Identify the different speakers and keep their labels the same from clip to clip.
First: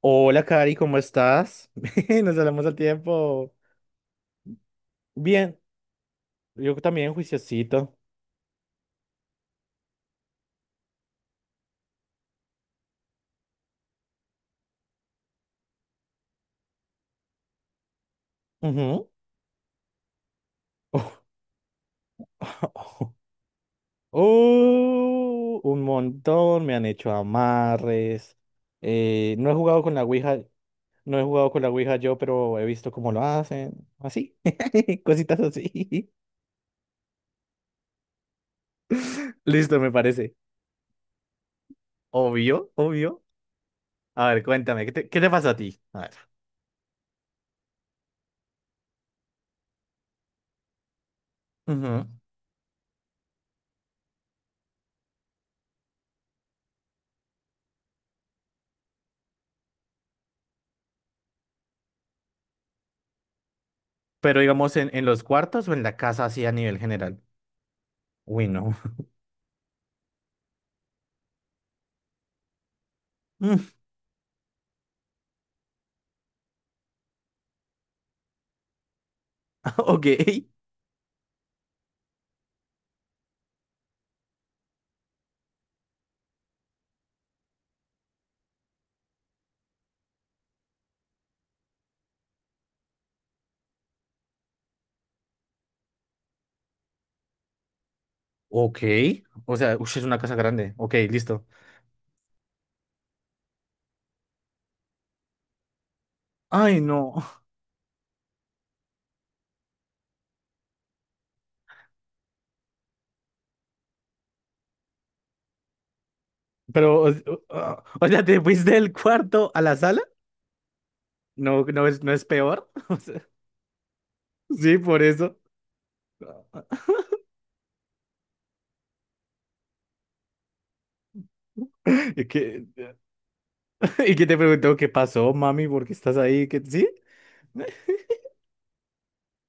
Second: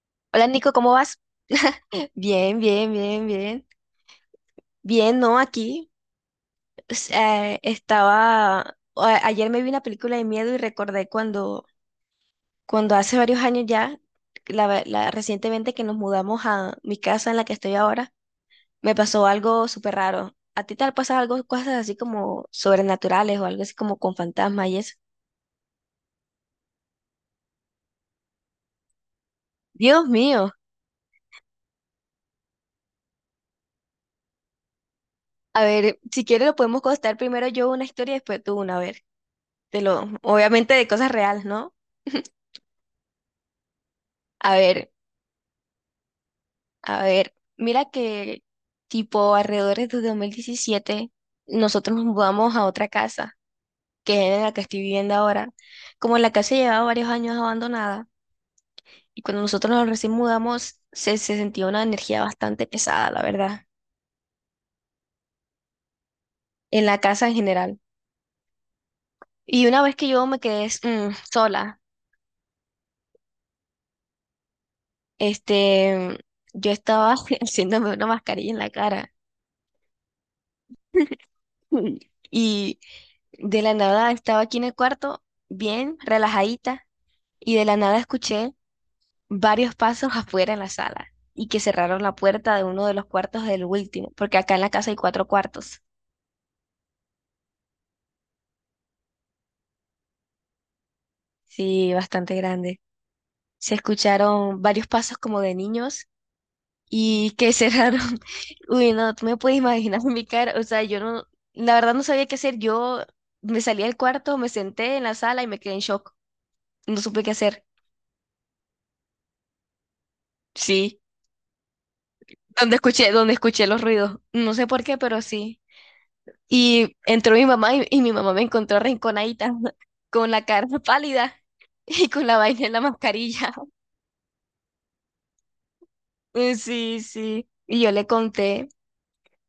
Speaker 1: Hola,
Speaker 2: Hola Nico,
Speaker 1: Cari,
Speaker 2: ¿cómo
Speaker 1: ¿cómo
Speaker 2: vas?
Speaker 1: estás? Nos
Speaker 2: Bien,
Speaker 1: hablamos al
Speaker 2: bien, bien,
Speaker 1: tiempo.
Speaker 2: bien. Bien, no,
Speaker 1: Bien,
Speaker 2: aquí
Speaker 1: yo también, juiciosito.
Speaker 2: estaba, ayer me vi una película de miedo y recordé cuando, cuando hace varios años ya, recientemente que nos mudamos a mi casa en la que estoy ahora, me
Speaker 1: Ujú.
Speaker 2: pasó algo súper raro. ¿A ti te ha pasado algo, cosas así como sobrenaturales o algo así como con fantasmas y eso?
Speaker 1: Oh, un montón, me han hecho amarres. No he jugado con la
Speaker 2: Dios
Speaker 1: Ouija,
Speaker 2: mío.
Speaker 1: no he jugado con la Ouija yo, pero he visto cómo lo hacen. Así, cositas
Speaker 2: A ver,
Speaker 1: así.
Speaker 2: si quieres lo podemos contar primero yo una historia y después tú una, a ver.
Speaker 1: Listo,
Speaker 2: Te
Speaker 1: me
Speaker 2: lo,
Speaker 1: parece.
Speaker 2: obviamente de cosas reales, ¿no?
Speaker 1: Obvio, obvio. A ver,
Speaker 2: A
Speaker 1: cuéntame,
Speaker 2: ver.
Speaker 1: qué te pasa a ti? A ver.
Speaker 2: A ver, mira que tipo alrededor de 2017 nosotros nos
Speaker 1: Ujú.
Speaker 2: mudamos a otra casa, que es en la que estoy viviendo ahora. Como la casa llevaba varios años abandonada y cuando nosotros nos recién mudamos se sentía una energía bastante pesada, la verdad,
Speaker 1: Pero digamos, en los cuartos o en la casa así a nivel
Speaker 2: en la
Speaker 1: general.
Speaker 2: casa en general.
Speaker 1: Uy, no.
Speaker 2: Y una vez que yo me quedé sola,
Speaker 1: Mm,
Speaker 2: este, yo estaba haciéndome una mascarilla en la cara.
Speaker 1: Ok.
Speaker 2: Y de la nada estaba aquí en el cuarto, bien relajadita, y de la nada escuché varios pasos afuera en la sala y que cerraron la puerta de uno de los cuartos del último, porque acá en la casa hay cuatro cuartos,
Speaker 1: Ok. O sea, ush, es una casa grande. Ok, listo.
Speaker 2: sí, bastante grande. Se escucharon varios pasos como de niños
Speaker 1: Ay, no.
Speaker 2: y que cerraron. Uy, no, tú me puedes imaginar mi cara, o sea, yo no, la verdad no sabía qué hacer, yo me salí del cuarto, me senté en la sala y me quedé en shock,
Speaker 1: Pero,
Speaker 2: no supe qué hacer,
Speaker 1: o sea, ¿te fuiste del cuarto a la sala?
Speaker 2: sí.
Speaker 1: No, no es peor.
Speaker 2: Donde escuché los ruidos. No
Speaker 1: O sea,
Speaker 2: sé
Speaker 1: sí,
Speaker 2: por qué,
Speaker 1: por
Speaker 2: pero
Speaker 1: eso.
Speaker 2: sí. Y entró mi mamá y mi mamá me encontró arrinconadita, con la cara pálida y
Speaker 1: ¿Y
Speaker 2: con la
Speaker 1: qué
Speaker 2: vaina en la mascarilla.
Speaker 1: y qué te preguntó qué pasó, mami? ¿Por qué estás ahí? ¿Qué, sí?
Speaker 2: Sí, sí. Y yo le conté.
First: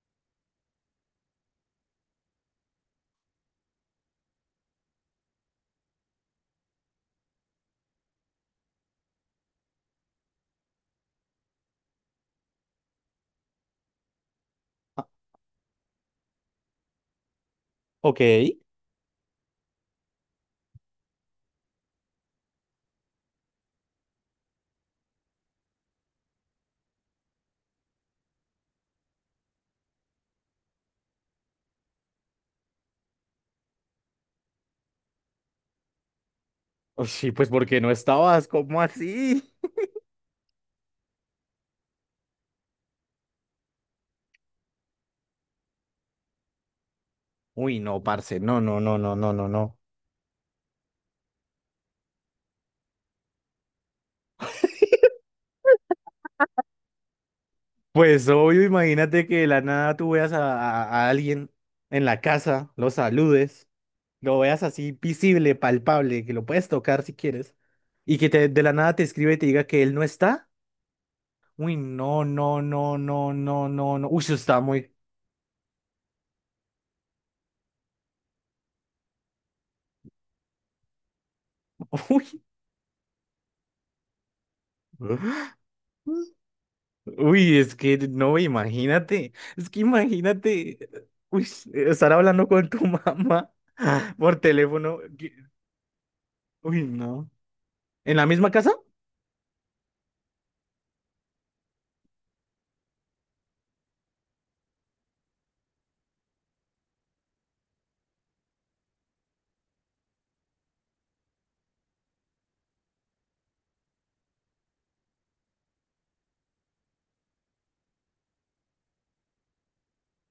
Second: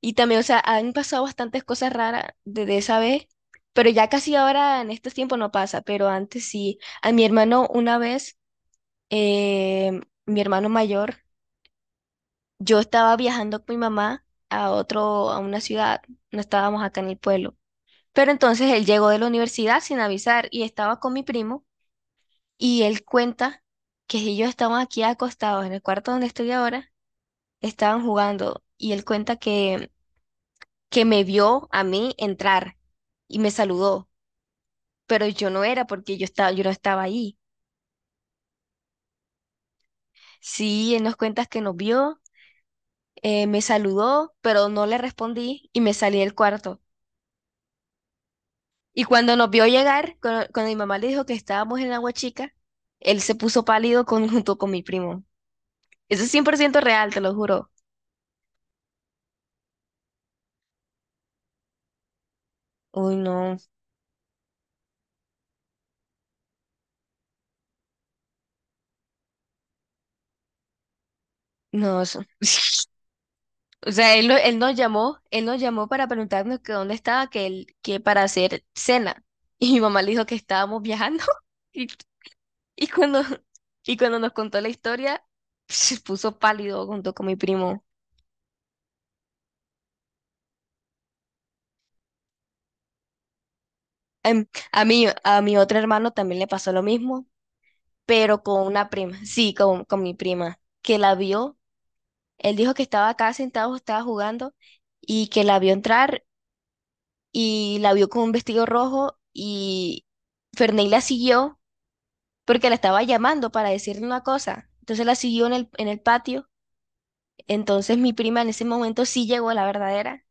Speaker 2: Y también, o sea, han pasado bastantes cosas raras desde esa vez, pero ya casi ahora en estos tiempos no pasa, pero antes sí. A mi hermano una vez, eh, mi hermano mayor, yo estaba viajando con mi mamá a otro, a una ciudad, no estábamos acá en el pueblo.
Speaker 1: Ok.
Speaker 2: Pero entonces él llegó de la universidad sin avisar y estaba con mi primo. Y él cuenta que si yo estamos aquí acostados en el cuarto donde estoy ahora, estaban jugando y él cuenta que me vio a mí entrar y me saludó, pero yo no era porque yo no estaba
Speaker 1: Uy, sí,
Speaker 2: ahí.
Speaker 1: pues porque no estabas, ¿cómo así?
Speaker 2: Sí, él nos cuenta que nos vio, me saludó, pero no le respondí y me salí del cuarto.
Speaker 1: Uy, no, parce, no, no, no,
Speaker 2: Y
Speaker 1: no, no,
Speaker 2: cuando
Speaker 1: no,
Speaker 2: nos vio
Speaker 1: no.
Speaker 2: llegar, cuando mi mamá le dijo que estábamos en Agua Chica, él se puso pálido con, junto con mi primo. Eso es 100% real, te lo juro.
Speaker 1: Pues obvio, imagínate que de la nada tú veas a, a alguien en la casa, lo
Speaker 2: Uy, no,
Speaker 1: saludes, lo veas así visible, palpable, que lo puedes tocar si quieres, y que te, de la nada te escribe y te diga que él no está. Uy,
Speaker 2: no, eso.
Speaker 1: no, no, no, no, no,
Speaker 2: O
Speaker 1: no, no.
Speaker 2: sea,
Speaker 1: Uy,
Speaker 2: él,
Speaker 1: eso
Speaker 2: no-
Speaker 1: está muy...
Speaker 2: él nos llamó para preguntarnos que dónde estaba, que él, que para hacer cena. Y mi mamá le dijo que estábamos viajando. Y, y cuando, y cuando nos contó la historia,
Speaker 1: Uy.
Speaker 2: se puso pálido junto con mi
Speaker 1: Uy, es
Speaker 2: primo.
Speaker 1: que no, imagínate, es que imagínate, uy, estar hablando con tu mamá por
Speaker 2: A
Speaker 1: teléfono.
Speaker 2: mí,
Speaker 1: Que-
Speaker 2: a mi otro hermano también le pasó lo
Speaker 1: Uy,
Speaker 2: mismo,
Speaker 1: no. ¿En la
Speaker 2: pero
Speaker 1: misma
Speaker 2: con
Speaker 1: casa?
Speaker 2: una prima. Sí, con mi prima, que la vio. Él dijo que estaba acá sentado, estaba jugando, y que la vio entrar, y la vio con un vestido rojo, y Ferney la siguió porque la estaba llamando para decirle una cosa. Entonces la siguió en en el patio. Entonces mi prima en ese momento sí llegó a la verdadera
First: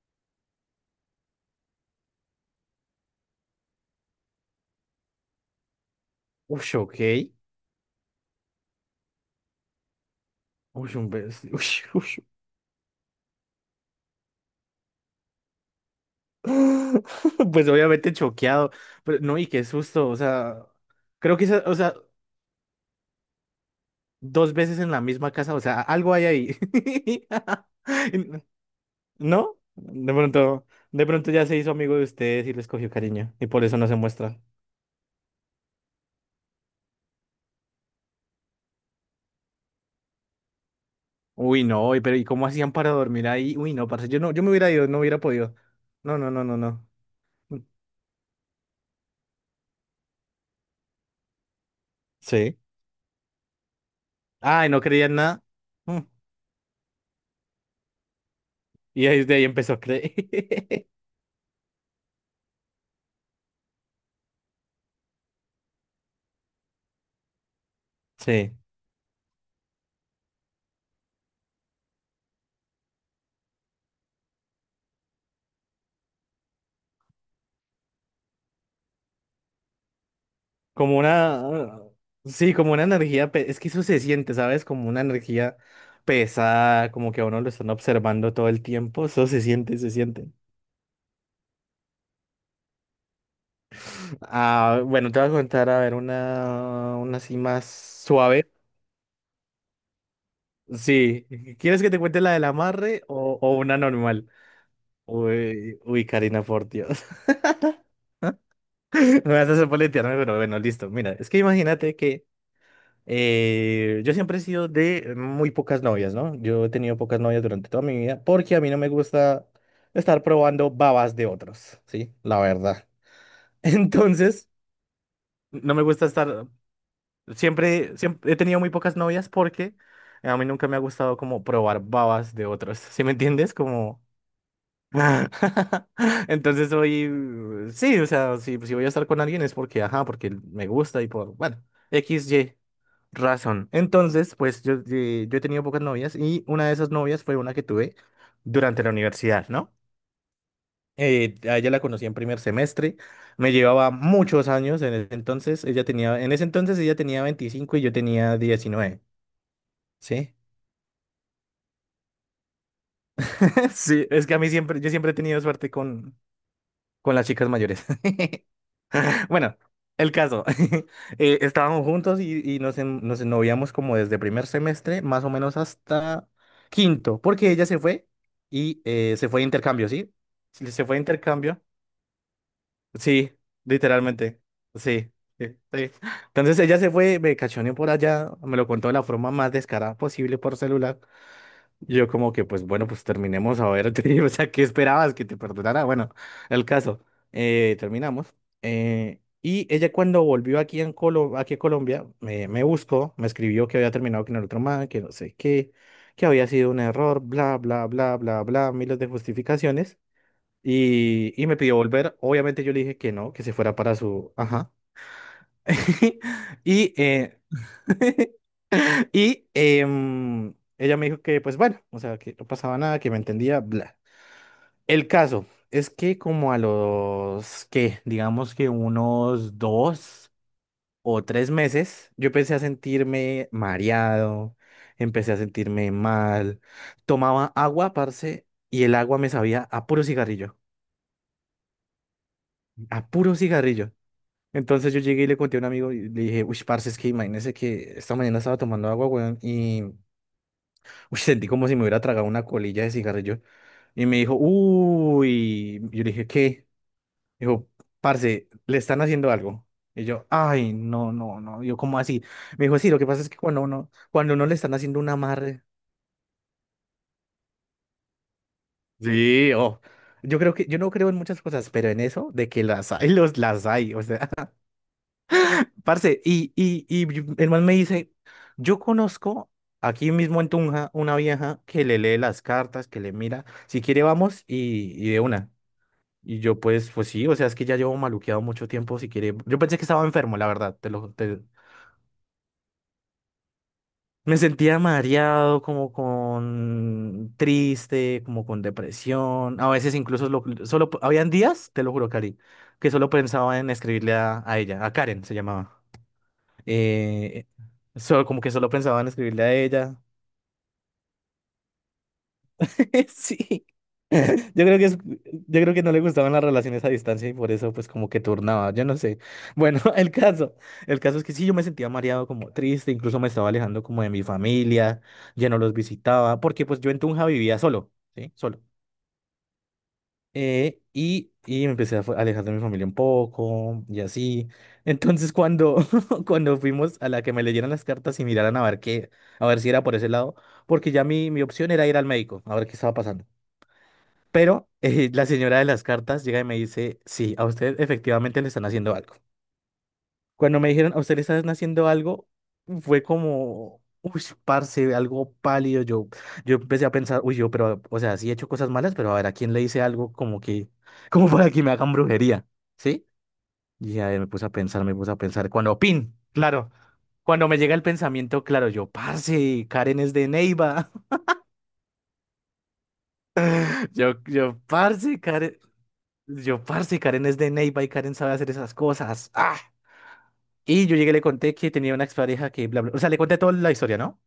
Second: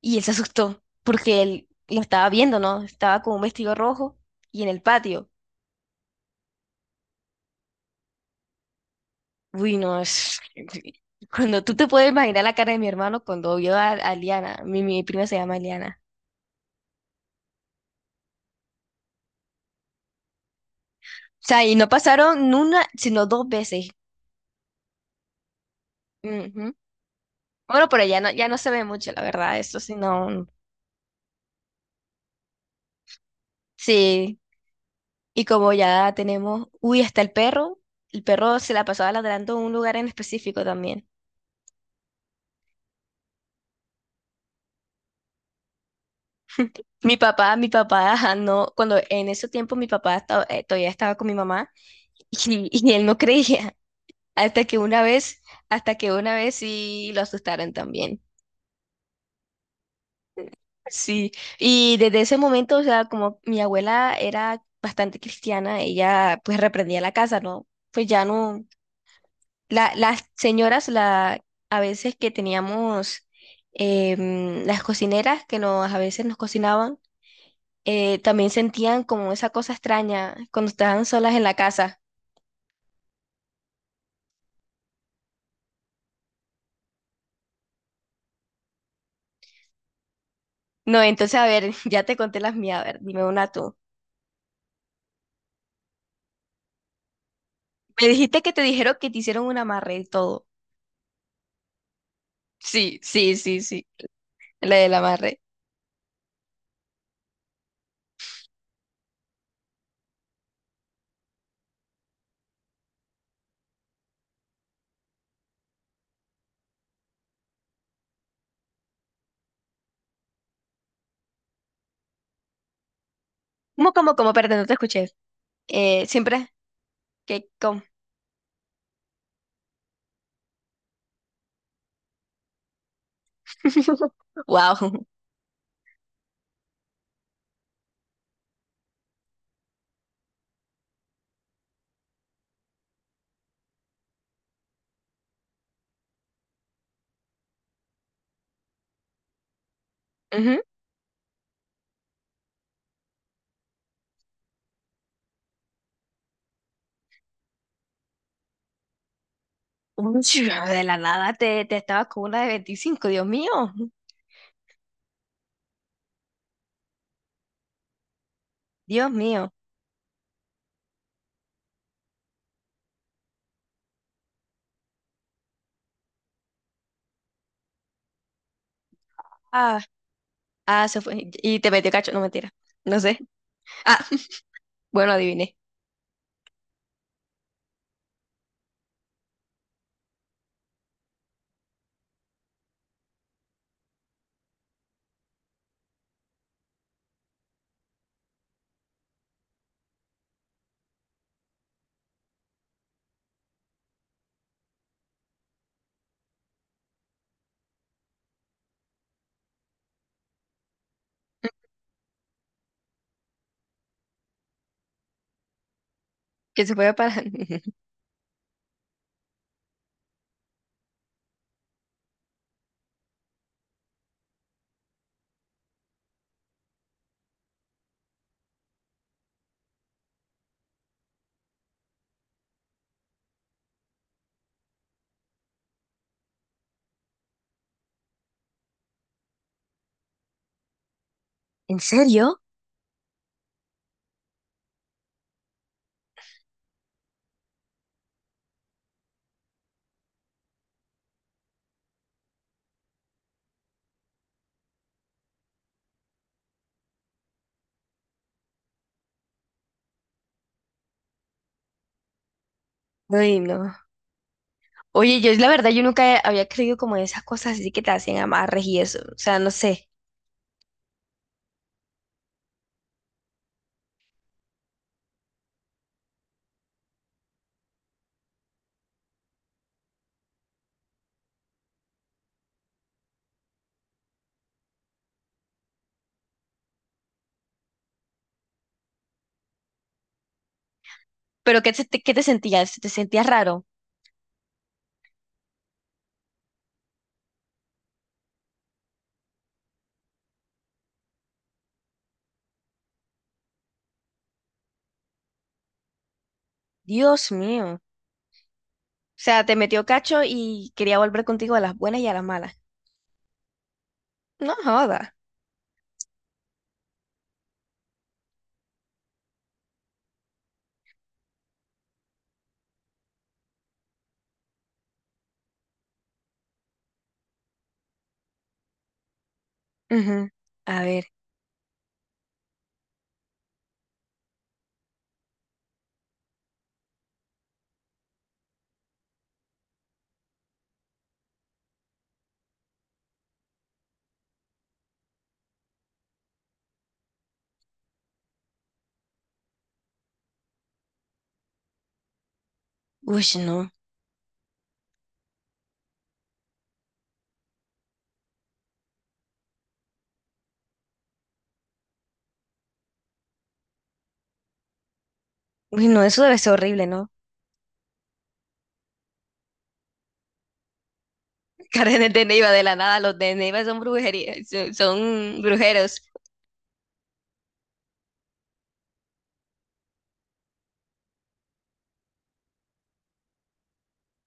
Speaker 2: y él se asustó porque él lo estaba viendo, ¿no? Estaba con un vestido rojo y en el patio.
Speaker 1: Uy, ok.
Speaker 2: Uy, no, es... Cuando
Speaker 1: Uy,
Speaker 2: tú te puedes
Speaker 1: uy.
Speaker 2: imaginar la cara de mi hermano cuando vio a Liana, mi prima se llama Liana.
Speaker 1: Pues obviamente choqueado. Pero, no, y qué susto. O sea, creo
Speaker 2: O
Speaker 1: que esa,
Speaker 2: sea, y
Speaker 1: o
Speaker 2: no
Speaker 1: sea,
Speaker 2: pasaron ni una, sino dos veces.
Speaker 1: dos veces en la misma casa, o sea, algo hay ahí.
Speaker 2: Ujú. Bueno, pero ya no, ya no se ve mucho, la
Speaker 1: ¿No?
Speaker 2: verdad, eso sí, no. No.
Speaker 1: De pronto ya se hizo amigo de ustedes y les cogió cariño y por eso no se
Speaker 2: Sí,
Speaker 1: muestra.
Speaker 2: y como ya tenemos, uy, hasta el perro se la pasaba ladrando en un lugar en específico también.
Speaker 1: Uy, no, y pero ¿y cómo hacían para dormir ahí? Uy, no, parce, yo no, yo me hubiera ido, no hubiera podido. No, no, no, no, no.
Speaker 2: Mi papá, ajá, no, cuando en ese tiempo todavía estaba con mi mamá
Speaker 1: Sí.
Speaker 2: y él no creía, hasta
Speaker 1: Ay,
Speaker 2: que
Speaker 1: no
Speaker 2: una
Speaker 1: creía en
Speaker 2: vez,
Speaker 1: nada.
Speaker 2: hasta
Speaker 1: Mm.
Speaker 2: que una vez sí lo asustaron también.
Speaker 1: Y ahí desde ahí empezó a creer.
Speaker 2: Sí, y desde ese momento, o sea, como mi abuela era bastante cristiana, ella pues reprendía la casa, ¿no? Pues ya
Speaker 1: Sí.
Speaker 2: no, las señoras, a veces que teníamos las cocineras que nos, a veces nos cocinaban, también sentían como esa cosa extraña cuando
Speaker 1: Como
Speaker 2: estaban solas en la
Speaker 1: una,
Speaker 2: casa.
Speaker 1: sí, como una energía, pe- es que eso se siente, ¿sabes? Como una energía pesada, como que a uno lo están observando todo el tiempo, eso se siente, se siente.
Speaker 2: No, entonces, a ver, ya te conté las mías, a ver, dime una tú.
Speaker 1: Ah, bueno, te voy a contar, a ver, una así más
Speaker 2: Me dijiste
Speaker 1: suave.
Speaker 2: que te dijeron que te hicieron un amarre y todo.
Speaker 1: Sí, ¿quieres que te cuente la del
Speaker 2: Sí,
Speaker 1: amarre
Speaker 2: sí,
Speaker 1: o
Speaker 2: sí,
Speaker 1: una
Speaker 2: sí,
Speaker 1: normal?
Speaker 2: la del amarre.
Speaker 1: Uy, uy, Karina, por Dios. Me vas a hacer poletearme, pero bueno, listo. Mira, es que imagínate que yo siempre he sido de muy pocas novias, ¿no? Yo he tenido pocas novias durante toda mi vida porque a mí no me gusta estar probando babas de otros, ¿sí? La verdad.
Speaker 2: ¿Cómo, cómo, cómo?
Speaker 1: Entonces,
Speaker 2: Perdón, no te escuché.
Speaker 1: no me gusta estar,
Speaker 2: Siempre, que cómo.
Speaker 1: siempre he tenido muy pocas novias porque a mí nunca me ha gustado como probar babas de otros, ¿sí me entiendes? Como...
Speaker 2: Wow.
Speaker 1: Entonces soy, sí, o sea, si voy a estar con alguien es porque, ajá, porque me gusta y por, bueno, X, Y razón. Entonces, pues yo, yo he tenido pocas novias y una de esas novias fue una que tuve durante la universidad, ¿no?
Speaker 2: Ujú.
Speaker 1: A ella la conocí en primer semestre, me llevaba muchos años en ese entonces, ella tenía, en ese entonces ella tenía 25 y yo tenía 19
Speaker 2: Uy,
Speaker 1: ¿sí?
Speaker 2: de la nada te estabas con una de 25. Dios mío.
Speaker 1: Sí, es que a mí siempre, yo siempre he tenido suerte con las chicas mayores.
Speaker 2: Dios mío.
Speaker 1: Bueno, el caso. Estábamos juntos y, nos ennoviamos como desde primer semestre, más o menos hasta quinto, porque ella se fue y se fue de
Speaker 2: Ah,
Speaker 1: intercambio, ¿sí? Se
Speaker 2: ah,
Speaker 1: fue de
Speaker 2: se fue. Y
Speaker 1: intercambio.
Speaker 2: te metió cacho. No, mentira. No sé.
Speaker 1: Sí,
Speaker 2: Ah,
Speaker 1: literalmente. Sí,
Speaker 2: bueno,
Speaker 1: sí,
Speaker 2: adiviné.
Speaker 1: sí. Entonces ella se fue, me cachoneó por allá, me lo contó de la forma más descarada posible por celular. Yo como que, pues bueno, pues terminemos a ver, o sea, ¿qué esperabas que te perdonara? Bueno, el caso, terminamos. Y ella cuando volvió aquí, en Colo- aquí a Colombia, me buscó, me escribió que había terminado con el otro man, que no sé qué, que había sido un error, bla, bla, bla, bla, bla, miles de justificaciones. Y me pidió volver, obviamente yo le dije que no, que se fuera para su... Ajá.
Speaker 2: Que se fue
Speaker 1: Y...
Speaker 2: para.
Speaker 1: Y ella me dijo que, pues bueno, o sea, que no pasaba nada, que me entendía, bla. El caso es que como a los, que digamos que unos dos o tres meses, yo empecé a sentirme mareado, empecé a sentirme mal, tomaba agua, parce, y el agua me sabía a puro cigarrillo,
Speaker 2: ¿En serio?
Speaker 1: a puro cigarrillo. Entonces yo llegué y le conté a un amigo y le dije, uy, parce, es que imagínese que esta mañana estaba tomando agua, weón, y Uy, sentí como si me hubiera tragado una colilla de cigarrillo. Y me dijo, uy, yo le dije, ¿qué? Dijo, parce, le están haciendo algo. Y yo, ay, no, no, no. Yo, ¿cómo así? Me dijo, sí, lo que pasa es que
Speaker 2: Ay, no.
Speaker 1: cuando uno le están haciendo un
Speaker 2: Oye, yo la
Speaker 1: amarre.
Speaker 2: verdad, yo nunca había creído como en esas cosas así que te hacían amarres y eso. O sea, no
Speaker 1: Sí, oh.
Speaker 2: sé.
Speaker 1: Yo creo que, yo no creo en muchas cosas, pero en eso de que las hay, los, las hay. O sea, parce, y yo- el man me dice, yo conozco aquí mismo en Tunja una vieja que le lee las cartas, que le mira. Si quiere, vamos y de una. Y yo pues, pues sí, o sea, es que ya llevo maluqueado mucho tiempo, si quiere. Yo pensé que estaba enfermo, la verdad, te lo... te-
Speaker 2: Pero ¿qué te sentías? ¿Te sentías raro?
Speaker 1: Me sentía mareado, como con triste, como con depresión. A veces incluso lo- solo habían días, te lo juro, Cari, que solo pensaba en escribirle a ella, a Karen se llamaba.
Speaker 2: Dios
Speaker 1: Eh,
Speaker 2: mío. O
Speaker 1: solo, como que solo pensaba en escribirle
Speaker 2: sea,
Speaker 1: a
Speaker 2: te metió
Speaker 1: ella.
Speaker 2: cacho y quería volver contigo a las buenas y a las malas.
Speaker 1: Sí.
Speaker 2: No
Speaker 1: Yo creo que es,
Speaker 2: joda.
Speaker 1: yo creo que no le gustaban las relaciones a distancia y por eso pues como que turnaba, yo no sé. Bueno, el caso es que sí, yo me sentía mareado, como triste, incluso me estaba alejando como de mi familia, ya no los visitaba, porque pues yo en Tunja vivía solo, ¿sí? Solo.
Speaker 2: Ujú. A ver.
Speaker 1: Y me empecé a fu- alejar de mi familia un poco y así. Entonces cuando, cuando fuimos a la que me leyeran las cartas y miraran a ver qué, a ver si era por ese lado, porque ya mi opción era ir al médico, a ver qué estaba pasando. Pero la señora de las cartas llega y me dice, sí, a usted efectivamente le están haciendo algo. Cuando me dijeron, a usted le están haciendo algo, fue
Speaker 2: Uy, no.
Speaker 1: como, uy, parce, algo pálido. Yo empecé a pensar, uy, yo, pero, o sea, sí he hecho cosas malas, pero a ver, ¿a quién le hice algo como que, como para que me hagan brujería? ¿Sí? Y ahí me puse a pensar, me puse a pensar. Cuando,
Speaker 2: Uy, no,
Speaker 1: pin,
Speaker 2: eso debe ser
Speaker 1: claro.
Speaker 2: horrible, ¿no?
Speaker 1: Cuando me llega el pensamiento, claro, yo, parce, Karen es de Neiva.
Speaker 2: Karen de Neiva, de la nada, los de Neiva son brujería,
Speaker 1: Yo, parce,
Speaker 2: son
Speaker 1: Karen.
Speaker 2: brujeros.
Speaker 1: Yo, parce, Karen es de Neiva y Karen sabe hacer esas cosas. ¡Ah! Y yo llegué y le conté que tenía una expareja que bla, bla. O sea, le conté toda la historia, ¿no?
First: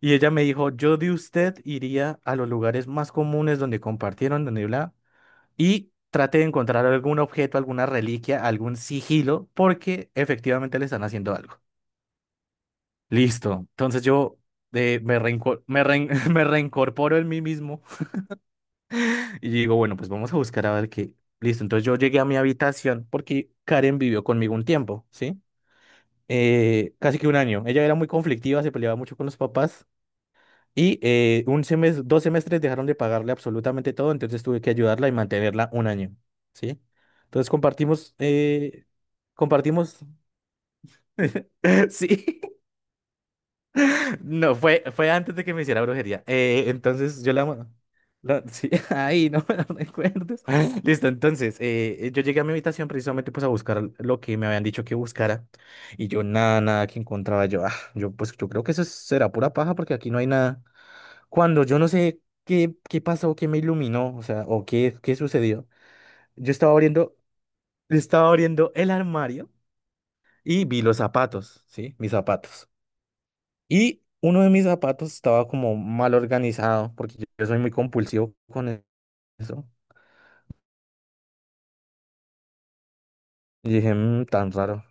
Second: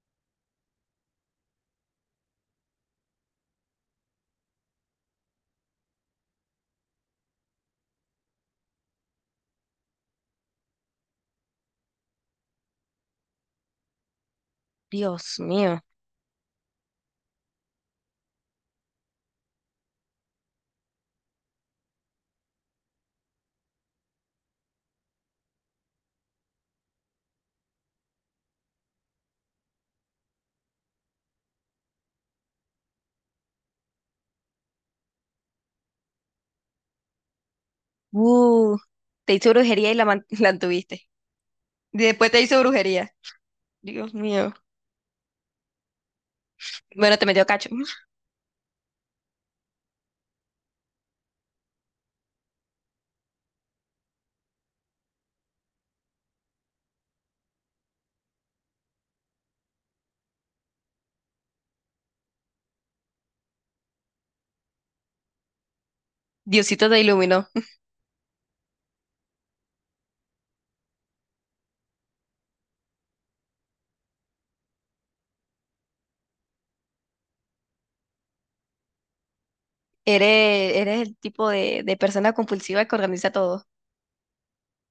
Speaker 1: Y ella me dijo, yo de usted iría a los lugares más comunes donde compartieron, donde bla, y trate de encontrar algún objeto, alguna reliquia, algún sigilo, porque efectivamente le están haciendo algo. Listo. Entonces yo me
Speaker 2: Dios
Speaker 1: reinco-
Speaker 2: mío.
Speaker 1: me rein- me reincorporo en mí mismo Y yo digo, bueno, pues vamos a buscar a ver qué. Listo, entonces yo llegué a mi habitación porque Karen vivió conmigo un tiempo, ¿sí? Casi que un año. Ella era muy conflictiva, se peleaba mucho con los papás y un semestre, dos semestres dejaron de pagarle absolutamente todo, entonces tuve que ayudarla y mantenerla un año, ¿sí? Entonces compartimos,
Speaker 2: Uh, te hizo brujería
Speaker 1: compartimos,
Speaker 2: la tuviste. Después
Speaker 1: sí,
Speaker 2: te hizo brujería. Dios mío.
Speaker 1: No, fue antes de que me hiciera brujería.
Speaker 2: Bueno,
Speaker 1: Entonces
Speaker 2: te
Speaker 1: yo
Speaker 2: metió
Speaker 1: la... mo-
Speaker 2: cacho.
Speaker 1: la- sí, ahí no me lo recuerdes. Listo, entonces yo llegué a mi habitación precisamente pues a buscar lo que me habían dicho que buscara y yo nada, nada que encontraba yo. Ah, yo pues yo creo que eso es- será pura paja porque aquí no hay nada. Cuando yo no sé qué, qué pasó, qué me iluminó, o sea, o qué, qué sucedió, yo estaba
Speaker 2: Diosito te
Speaker 1: abriendo,
Speaker 2: iluminó.
Speaker 1: estaba abriendo el armario y vi los zapatos, ¿sí? Mis zapatos. Y uno de mis zapatos estaba como mal organizado, porque yo soy muy compulsivo con e- eso.
Speaker 2: Eres, eres el tipo de persona compulsiva que organiza todo.
Speaker 1: Y dije, "Mm, tan raro.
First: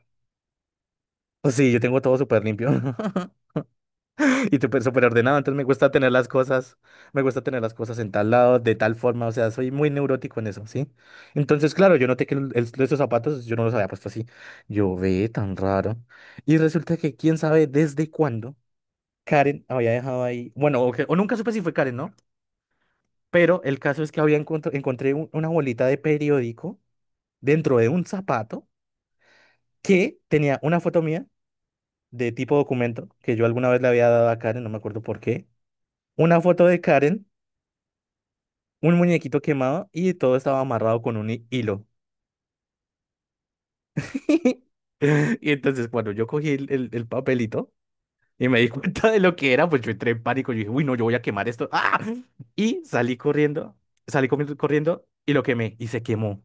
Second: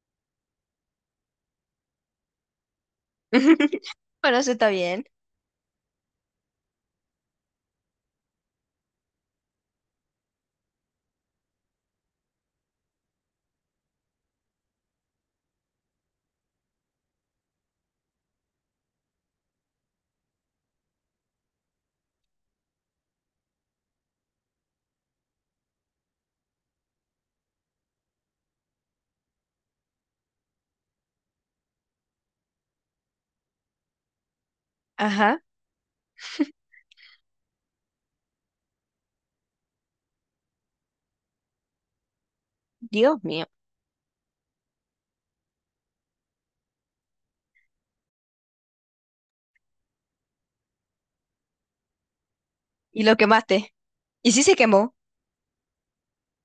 Speaker 1: Pues sí, yo tengo todo súper limpio
Speaker 2: Bueno, eso
Speaker 1: y
Speaker 2: está bien.
Speaker 1: súper ordenado, entonces me gusta tener las cosas, me gusta tener las cosas en tal lado, de tal forma, o sea, soy muy neurótico en eso, ¿sí? Entonces, claro, yo noté que esos zapatos yo no los había puesto así. Yo ve tan raro. Y resulta que quién sabe desde cuándo Karen había dejado ahí, bueno, o nunca supe si fue Karen, ¿no? Pero el caso es que había encontr- encontré un- una bolita de periódico dentro de un zapato que tenía una foto mía de tipo documento que yo alguna vez le había dado a Karen, no me acuerdo por
Speaker 2: Ajá.
Speaker 1: qué. Una foto de Karen, un muñequito quemado y todo estaba amarrado con un hi- hilo.
Speaker 2: Dios mío.
Speaker 1: Y entonces cuando yo cogí el papelito y me di cuenta de lo que era, pues yo entré en pánico. Yo dije, uy, no, yo voy a quemar esto. ¡Ah! Y
Speaker 2: Y
Speaker 1: salí
Speaker 2: lo quemaste.
Speaker 1: corriendo, salí
Speaker 2: ¿Y si se
Speaker 1: comi-
Speaker 2: quemó?
Speaker 1: corriendo y lo quemé y se quemó.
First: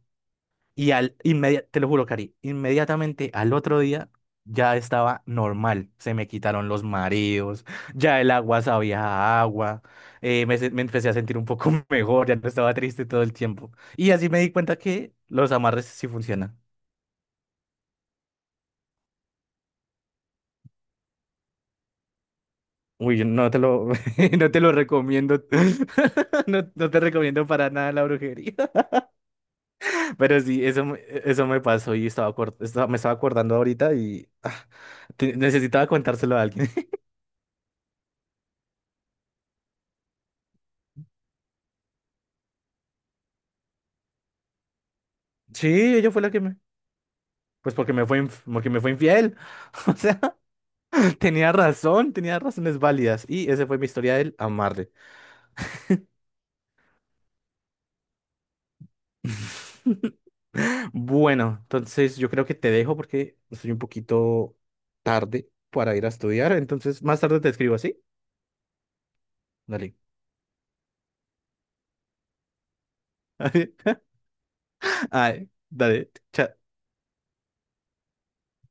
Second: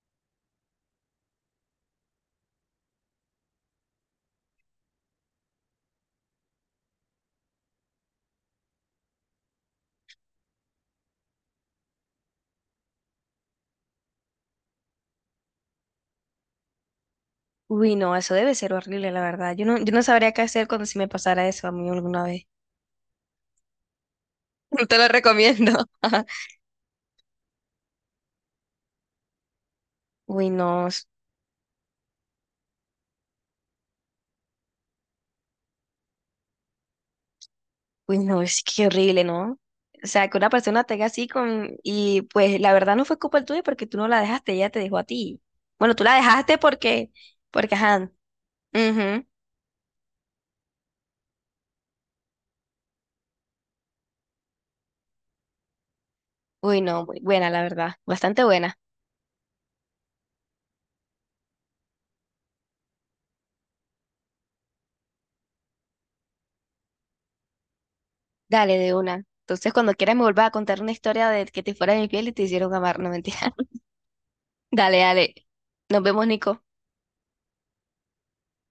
Speaker 1: Y al inmediatamente, te lo juro, Cari, inmediatamente al otro día ya estaba normal. Se me quitaron los mareos, ya el agua sabía a agua, me empecé a sentir un poco mejor, ya no estaba triste todo el tiempo. Y así me di cuenta que los amarres sí funcionan.
Speaker 2: Uy, no, eso debe ser horrible, la verdad. Yo no, yo no sabría qué hacer cuando si me pasara eso a mí alguna vez.
Speaker 1: Uy, no te lo, no te lo
Speaker 2: No te lo
Speaker 1: recomiendo.
Speaker 2: recomiendo.
Speaker 1: No, no te recomiendo para nada la brujería. Pero
Speaker 2: Uy,
Speaker 1: sí,
Speaker 2: no, es-
Speaker 1: eso me pasó y estaba, acor- estaba- me estaba acordando ahorita y ah, te- necesitaba contárselo a alguien.
Speaker 2: Uy, no, es que horrible, ¿no? O sea, que una persona te haga así con... Y pues la verdad no fue culpa tuya porque tú no la dejaste, ella te dejó a ti.
Speaker 1: Sí,
Speaker 2: Bueno, tú
Speaker 1: ella
Speaker 2: la
Speaker 1: fue la que me...
Speaker 2: dejaste porque... Porque,
Speaker 1: Pues porque me
Speaker 2: ajá.
Speaker 1: fue, inf- porque me fue
Speaker 2: Ujú.
Speaker 1: infiel. O sea, tenía razón, tenía razones válidas. Y esa fue mi historia del amarre.
Speaker 2: Uy, no, muy buena, la verdad. Bastante buena.
Speaker 1: Bueno, entonces yo creo que te dejo porque estoy un poquito tarde para ir a estudiar. Entonces, más tarde te escribo, así
Speaker 2: Dale, de una. Entonces, cuando
Speaker 1: Dale.
Speaker 2: quieras me vuelvas a contar una historia de que te fuera de mi piel y te hicieron amar, no mentira. Dale, dale.
Speaker 1: Ay,
Speaker 2: Nos
Speaker 1: dale.
Speaker 2: vemos, Nico.
Speaker 1: Chao.